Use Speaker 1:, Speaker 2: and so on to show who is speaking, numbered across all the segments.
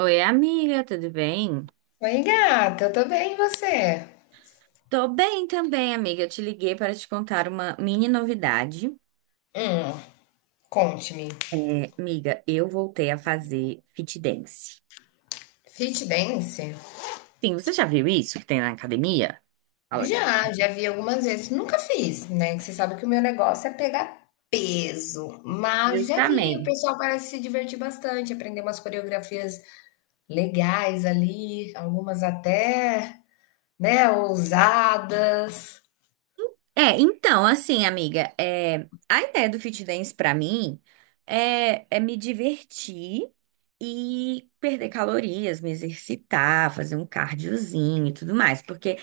Speaker 1: Oi, amiga, tudo bem?
Speaker 2: Oi, gata, eu tô bem, e você?
Speaker 1: Tô bem também, amiga. Eu te liguei para te contar uma mini novidade.
Speaker 2: Hum, conte-me.
Speaker 1: Amiga, eu voltei a fazer fit dance.
Speaker 2: Fit dance?
Speaker 1: Sim, você já viu isso que tem na academia? Olha,
Speaker 2: Já vi algumas vezes. Nunca fiz, né? Que você sabe que o meu negócio é pegar peso, mas já vi. O
Speaker 1: justamente.
Speaker 2: pessoal parece se divertir bastante, aprender umas coreografias legais ali, algumas até, né, ousadas.
Speaker 1: Então, amiga, a ideia do Fit Dance pra mim é me divertir e perder calorias, me exercitar, fazer um cardiozinho e tudo mais, porque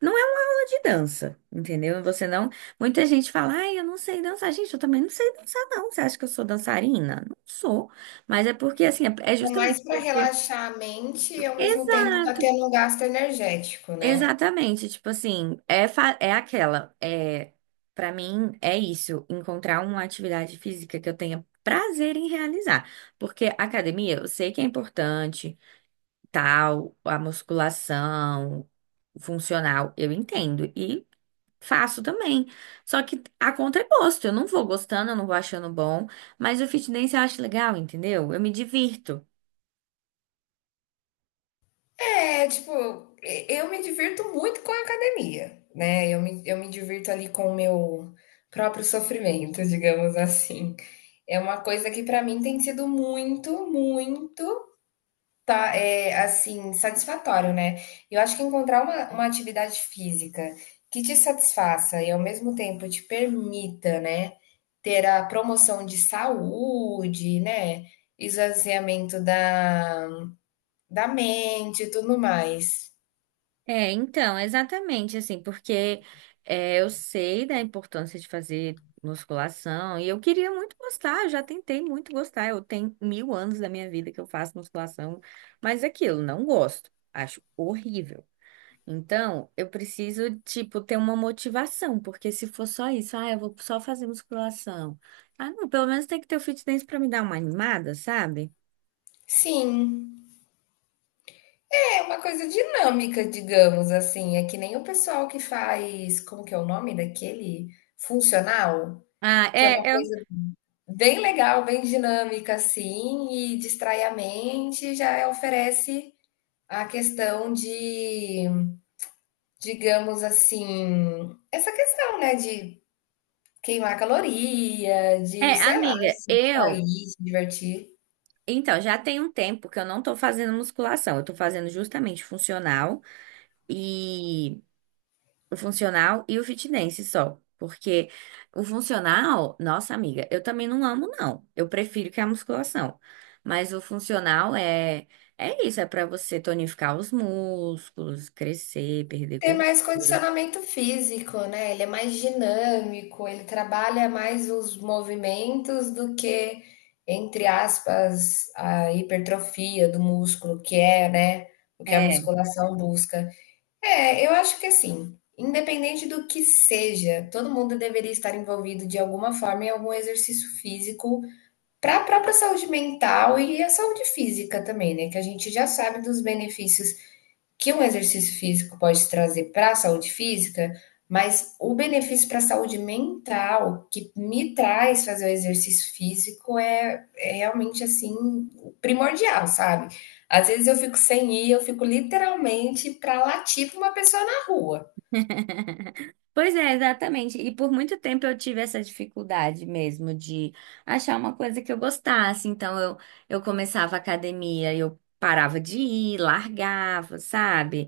Speaker 1: não é uma aula de dança, entendeu? Você não. Muita gente fala, ai, eu não sei dançar. Gente, eu também não sei dançar, não. Você acha que eu sou dançarina? Não sou. Mas é porque, assim, é
Speaker 2: É
Speaker 1: justamente
Speaker 2: mais para
Speaker 1: porque.
Speaker 2: relaxar a mente e ao mesmo tempo tá
Speaker 1: Exato,
Speaker 2: tendo um gasto energético, né?
Speaker 1: exatamente. Tipo assim, é aquela. Para mim, é isso. Encontrar uma atividade física que eu tenha prazer em realizar. Porque academia, eu sei que é importante, tal, a musculação funcional, eu entendo. E faço também. Só que a conta é gosto. Eu não vou gostando, eu não vou achando bom. Mas o fit dance eu acho legal, entendeu? Eu me divirto.
Speaker 2: É, tipo, eu me divirto muito com a academia, né? Eu me divirto ali com o meu próprio sofrimento, digamos assim. É uma coisa que pra mim tem sido muito, muito, tá, é, assim, satisfatório, né? Eu acho que encontrar uma atividade física que te satisfaça e ao mesmo tempo te permita, né, ter a promoção de saúde, né? Esvaziamento da, da mente e tudo mais.
Speaker 1: É, então, exatamente assim, porque eu sei da importância de fazer musculação e eu queria muito gostar, eu já tentei muito gostar. Eu tenho mil anos da minha vida que eu faço musculação, mas é aquilo, não gosto. Acho horrível. Então, eu preciso, tipo, ter uma motivação, porque se for só isso, ah, eu vou só fazer musculação. Ah, não, pelo menos tem que ter o fitness pra me dar uma animada, sabe?
Speaker 2: Sim, é uma coisa dinâmica, digamos assim. É que nem o pessoal que faz, como que é o nome daquele? Funcional,
Speaker 1: Ah,
Speaker 2: que é uma
Speaker 1: é, eu,
Speaker 2: coisa bem legal, bem dinâmica, assim, e distrai a mente, já oferece a questão de, digamos assim, essa questão, né, de queimar caloria,
Speaker 1: é,
Speaker 2: de, sei lá,
Speaker 1: amiga,
Speaker 2: se
Speaker 1: eu,
Speaker 2: sair, se divertir.
Speaker 1: então, já tem um tempo que eu não tô fazendo musculação, eu tô fazendo justamente funcional e o funcional e o fitness só. Porque o funcional, nossa amiga, eu também não amo, não. Eu prefiro que a musculação. Mas o funcional é isso, é pra você tonificar os músculos, crescer, perder
Speaker 2: Tem mais
Speaker 1: gordura.
Speaker 2: condicionamento físico, né? Ele é mais dinâmico, ele trabalha mais os movimentos do que, entre aspas, a hipertrofia do músculo, que é, né, o que a
Speaker 1: É.
Speaker 2: musculação busca. É, eu acho que assim, independente do que seja, todo mundo deveria estar envolvido de alguma forma em algum exercício físico para a própria saúde mental e a saúde física também, né? Que a gente já sabe dos benefícios que um exercício físico pode trazer para a saúde física, mas o benefício para a saúde mental que me traz fazer o exercício físico é realmente assim primordial, sabe? Às vezes eu fico sem ir, eu fico literalmente para latir para uma pessoa na rua.
Speaker 1: Pois é, exatamente. E por muito tempo eu tive essa dificuldade mesmo de achar uma coisa que eu gostasse. Eu começava a academia e eu parava de ir, largava, sabe?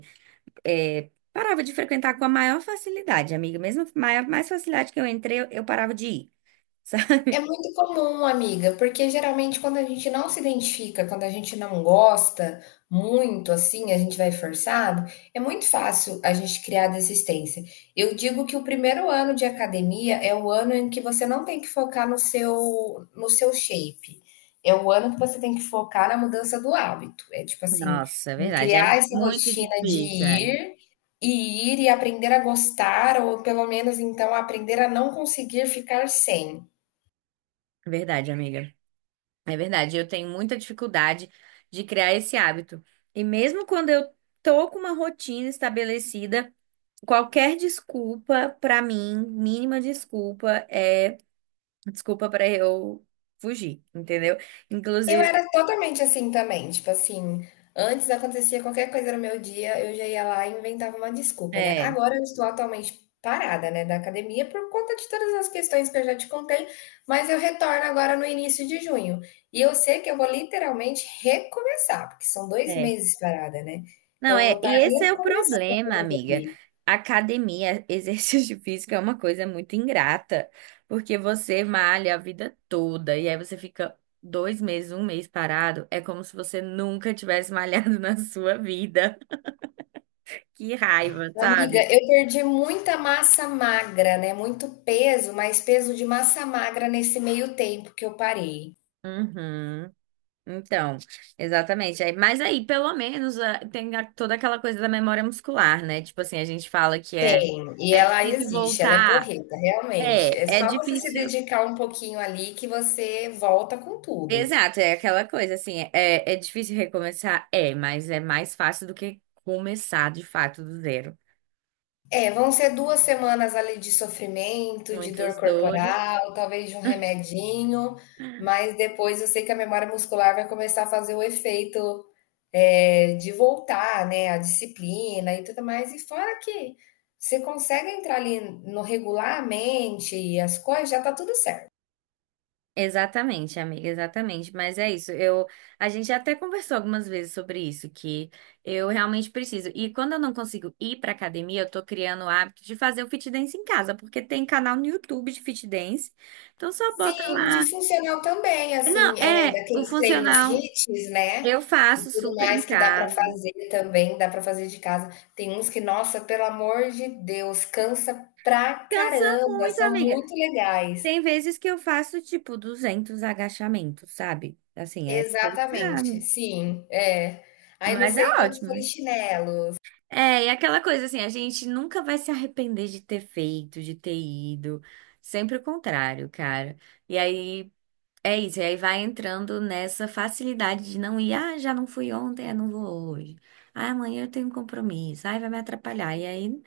Speaker 1: Parava de frequentar com a maior facilidade, amiga. Mesmo maior, mais facilidade que eu entrei, eu parava de ir. Sabe?
Speaker 2: É muito comum, amiga, porque geralmente quando a gente não se identifica, quando a gente não gosta muito assim, a gente vai forçado, é muito fácil a gente criar desistência. Eu digo que o primeiro ano de academia é o ano em que você não tem que focar no seu shape. É o ano que você tem que focar na mudança do hábito. É tipo assim,
Speaker 1: Nossa, é
Speaker 2: em
Speaker 1: verdade. É
Speaker 2: criar essa
Speaker 1: muito
Speaker 2: rotina de
Speaker 1: difícil, é.
Speaker 2: ir e ir e aprender a gostar, ou pelo menos então aprender a não conseguir ficar sem.
Speaker 1: Verdade, amiga. É verdade. Eu tenho muita dificuldade de criar esse hábito. E mesmo quando eu tô com uma rotina estabelecida, qualquer desculpa pra mim, mínima desculpa, é desculpa pra eu fugir, entendeu?
Speaker 2: Eu
Speaker 1: Inclusive,
Speaker 2: era totalmente assim também, tipo assim, antes acontecia qualquer coisa no meu dia, eu já ia lá e inventava uma desculpa, né?
Speaker 1: é.
Speaker 2: Agora eu estou atualmente parada, né, da academia por conta de todas as questões que eu já te contei, mas eu retorno agora no início de junho. E eu sei que eu vou literalmente recomeçar, porque são dois
Speaker 1: É.
Speaker 2: meses parada, né?
Speaker 1: Não,
Speaker 2: Então eu vou
Speaker 1: é,
Speaker 2: estar
Speaker 1: e esse é o problema,
Speaker 2: recomeçando
Speaker 1: amiga.
Speaker 2: ali.
Speaker 1: Academia, exercício físico é uma coisa muito ingrata, porque você malha a vida toda e aí você fica 2 meses, um mês parado, é como se você nunca tivesse malhado na sua vida. Que raiva,
Speaker 2: Amiga,
Speaker 1: sabe?
Speaker 2: eu perdi muita massa magra, né? Muito peso, mas peso de massa magra nesse meio tempo que eu parei.
Speaker 1: Uhum. Então, exatamente. Mas aí, pelo menos, ah, toda aquela coisa da memória muscular, né? Tipo assim, a gente fala que
Speaker 2: Tem, e
Speaker 1: é
Speaker 2: ela
Speaker 1: difícil
Speaker 2: existe, ela é
Speaker 1: voltar.
Speaker 2: porreta,
Speaker 1: É,
Speaker 2: realmente. É
Speaker 1: é
Speaker 2: só você se
Speaker 1: difícil.
Speaker 2: dedicar um pouquinho ali que você volta com tudo.
Speaker 1: Exato, é aquela coisa assim, é difícil recomeçar? É, mas é mais fácil do que começar de fato do zero.
Speaker 2: É, vão ser 2 semanas ali de sofrimento, de dor
Speaker 1: Muitas dores.
Speaker 2: corporal, talvez de um remedinho, mas depois eu sei que a memória muscular vai começar a fazer o efeito, de voltar, né, a disciplina e tudo mais. E fora que você consegue entrar ali no regularmente e as coisas, já tá tudo certo.
Speaker 1: Exatamente, amiga, exatamente. Mas é isso. A gente até conversou algumas vezes sobre isso, que eu realmente preciso. E quando eu não consigo ir pra academia, eu tô criando o hábito de fazer o fit dance em casa, porque tem canal no YouTube de fit dance. Então só bota
Speaker 2: Sim,
Speaker 1: lá.
Speaker 2: de funcional também,
Speaker 1: Não,
Speaker 2: assim,
Speaker 1: é, o
Speaker 2: daqueles treinos
Speaker 1: funcional
Speaker 2: hits, né,
Speaker 1: eu
Speaker 2: e
Speaker 1: faço
Speaker 2: tudo
Speaker 1: super em
Speaker 2: mais que dá para
Speaker 1: casa.
Speaker 2: fazer também, dá para fazer de casa. Tem uns que, nossa, pelo amor de Deus, cansa pra
Speaker 1: Cansa
Speaker 2: caramba,
Speaker 1: muito,
Speaker 2: são
Speaker 1: amiga.
Speaker 2: muito legais.
Speaker 1: Tem vezes que eu faço tipo 200 agachamentos, sabe? Assim, é
Speaker 2: Exatamente,
Speaker 1: pesado,
Speaker 2: sim, é. Aí não
Speaker 1: mas é
Speaker 2: sei quantos
Speaker 1: ótimo, né?
Speaker 2: polichinelos.
Speaker 1: É, e aquela coisa assim, a gente nunca vai se arrepender de ter feito, de ter ido. Sempre o contrário, cara. E aí é isso, e aí vai entrando nessa facilidade de não ir, ah, já não fui ontem, eu não vou hoje. Ah, amanhã eu tenho um compromisso, ai, vai me atrapalhar. E aí,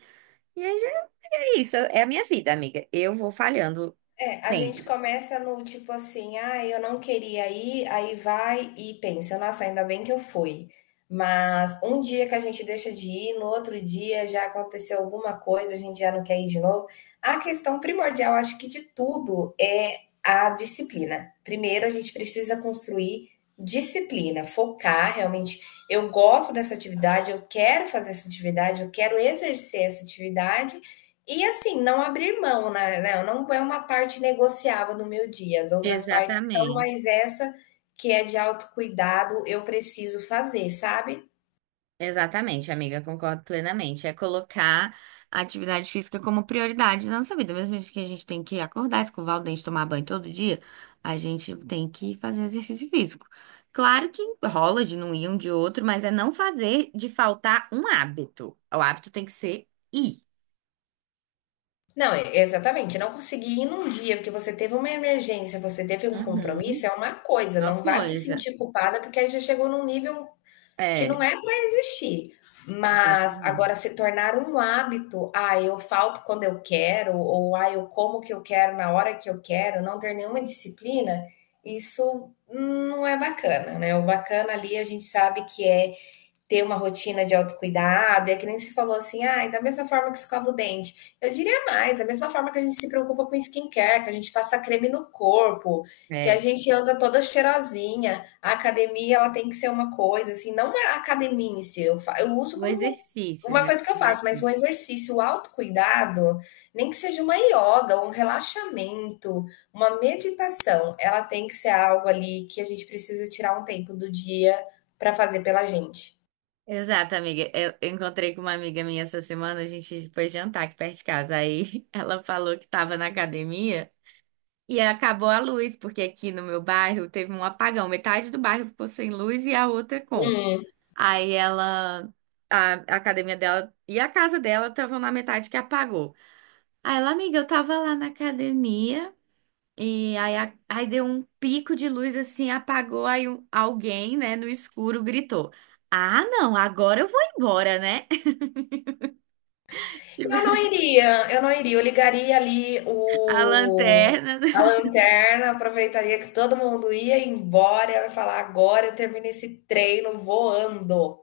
Speaker 1: e aí já é isso, é a minha vida, amiga. Eu vou falhando
Speaker 2: É, a gente
Speaker 1: sempre.
Speaker 2: começa no tipo assim, ah, eu não queria ir, aí vai e pensa, nossa, ainda bem que eu fui. Mas um dia que a gente deixa de ir, no outro dia já aconteceu alguma coisa, a gente já não quer ir de novo. A questão primordial, acho que de tudo, é a disciplina. Primeiro, a gente precisa construir disciplina, focar realmente. Eu gosto dessa atividade, eu quero fazer essa atividade, eu quero exercer essa atividade. E assim, não abrir mão, né, não é uma parte negociável no meu dia, as outras partes são,
Speaker 1: Exatamente.
Speaker 2: mas essa que é de autocuidado, eu preciso fazer, sabe.
Speaker 1: Exatamente, amiga, concordo plenamente. É colocar a atividade física como prioridade na nossa vida. Mesmo que a gente tem que acordar, escovar o dente, tomar banho todo dia, a gente tem que fazer exercício físico. Claro que rola de não ir um de outro, mas é não fazer de faltar um hábito. O hábito tem que ser ir.
Speaker 2: Não, exatamente, não conseguir ir num dia, porque você teve uma emergência, você teve um
Speaker 1: Uhum,
Speaker 2: compromisso, é uma coisa,
Speaker 1: uma
Speaker 2: não vá se
Speaker 1: coisa.
Speaker 2: sentir culpada, porque aí já chegou num nível que
Speaker 1: É,
Speaker 2: não é para existir. Mas
Speaker 1: exatamente.
Speaker 2: agora se tornar um hábito, ah, eu falto quando eu quero, ou ah, eu como o que eu quero na hora que eu quero, não ter nenhuma disciplina, isso não é bacana, né? O bacana ali a gente sabe que é ter uma rotina de autocuidado, é que nem se falou assim, ah, da mesma forma que escova o dente. Eu diria mais, da mesma forma que a gente se preocupa com skincare, que a gente passa creme no corpo, que a
Speaker 1: É.
Speaker 2: gente anda toda cheirosinha. A academia, ela tem que ser uma coisa, assim, não a academia em si, eu, eu uso
Speaker 1: O
Speaker 2: como
Speaker 1: exercício,
Speaker 2: uma
Speaker 1: né?
Speaker 2: coisa que eu faço, mas o exercício, o autocuidado, nem que seja uma yoga, um relaxamento, uma meditação, ela tem que ser algo ali que a gente precisa tirar um tempo do dia para fazer pela gente.
Speaker 1: Exato, amiga. Eu encontrei com uma amiga minha essa semana, a gente foi jantar aqui perto de casa. Aí ela falou que estava na academia e acabou a luz, porque aqui no meu bairro teve um apagão. Metade do bairro ficou sem luz e a outra com.
Speaker 2: Hum.
Speaker 1: Aí ela, a academia dela e a casa dela estavam na metade que apagou. Aí ela, amiga, eu tava lá na academia. E aí, aí deu um pico de luz assim, apagou, alguém, né, no escuro gritou: ah, não, agora eu vou embora, né? Tipo,
Speaker 2: Eu não iria, eu não iria. Eu ligaria ali
Speaker 1: a
Speaker 2: o,
Speaker 1: lanterna.
Speaker 2: a lanterna, aproveitaria que todo mundo ia embora e eu ia falar: agora eu termino esse treino voando.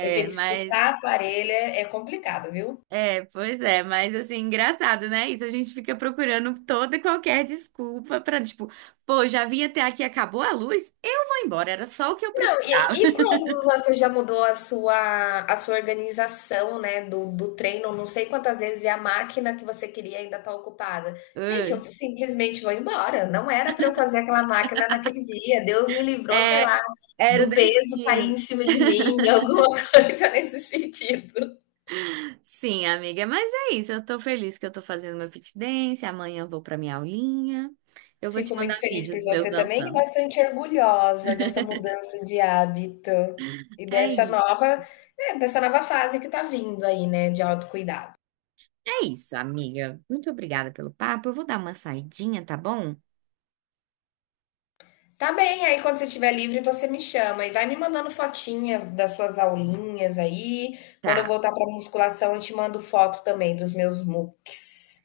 Speaker 2: Porque
Speaker 1: mas.
Speaker 2: disputar aparelho parelha é complicado, viu?
Speaker 1: É, pois é, mas assim, engraçado, né? Isso a gente fica procurando toda e qualquer desculpa pra, tipo, pô, já vim até aqui, acabou a luz, eu vou embora, era só o que eu
Speaker 2: Não,
Speaker 1: precisava.
Speaker 2: e quando você já mudou a sua organização, né, do, do treino, não sei quantas vezes, e a máquina que você queria ainda está ocupada.
Speaker 1: Ah,
Speaker 2: Gente, eu simplesmente vou embora. Não era para eu fazer aquela máquina naquele dia. Deus me livrou, sei
Speaker 1: é,
Speaker 2: lá,
Speaker 1: era o
Speaker 2: do peso cair
Speaker 1: destino.
Speaker 2: em cima de mim, alguma coisa nesse sentido.
Speaker 1: Sim, amiga, mas é isso, eu tô feliz que eu tô fazendo meu fit dance, amanhã eu vou pra minha aulinha, eu vou te
Speaker 2: Fico
Speaker 1: mandar
Speaker 2: muito feliz por
Speaker 1: vídeos meus
Speaker 2: você também e
Speaker 1: dançando.
Speaker 2: bastante orgulhosa dessa mudança de hábito e
Speaker 1: É,
Speaker 2: dessa
Speaker 1: i-
Speaker 2: nova, dessa nova fase que está vindo aí, né, de autocuidado.
Speaker 1: É isso, amiga. Muito obrigada pelo papo, eu vou dar uma saidinha, tá bom?
Speaker 2: Tá bem, aí quando você estiver livre, você me chama e vai me mandando fotinha das suas aulinhas aí. Quando eu
Speaker 1: Tá.
Speaker 2: voltar para musculação, eu te mando foto também dos meus mu.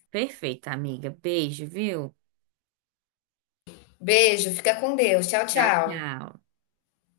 Speaker 1: Perfeito, amiga. Beijo, viu?
Speaker 2: Beijo, fica com Deus. Tchau,
Speaker 1: Tchau,
Speaker 2: tchau.
Speaker 1: tchau.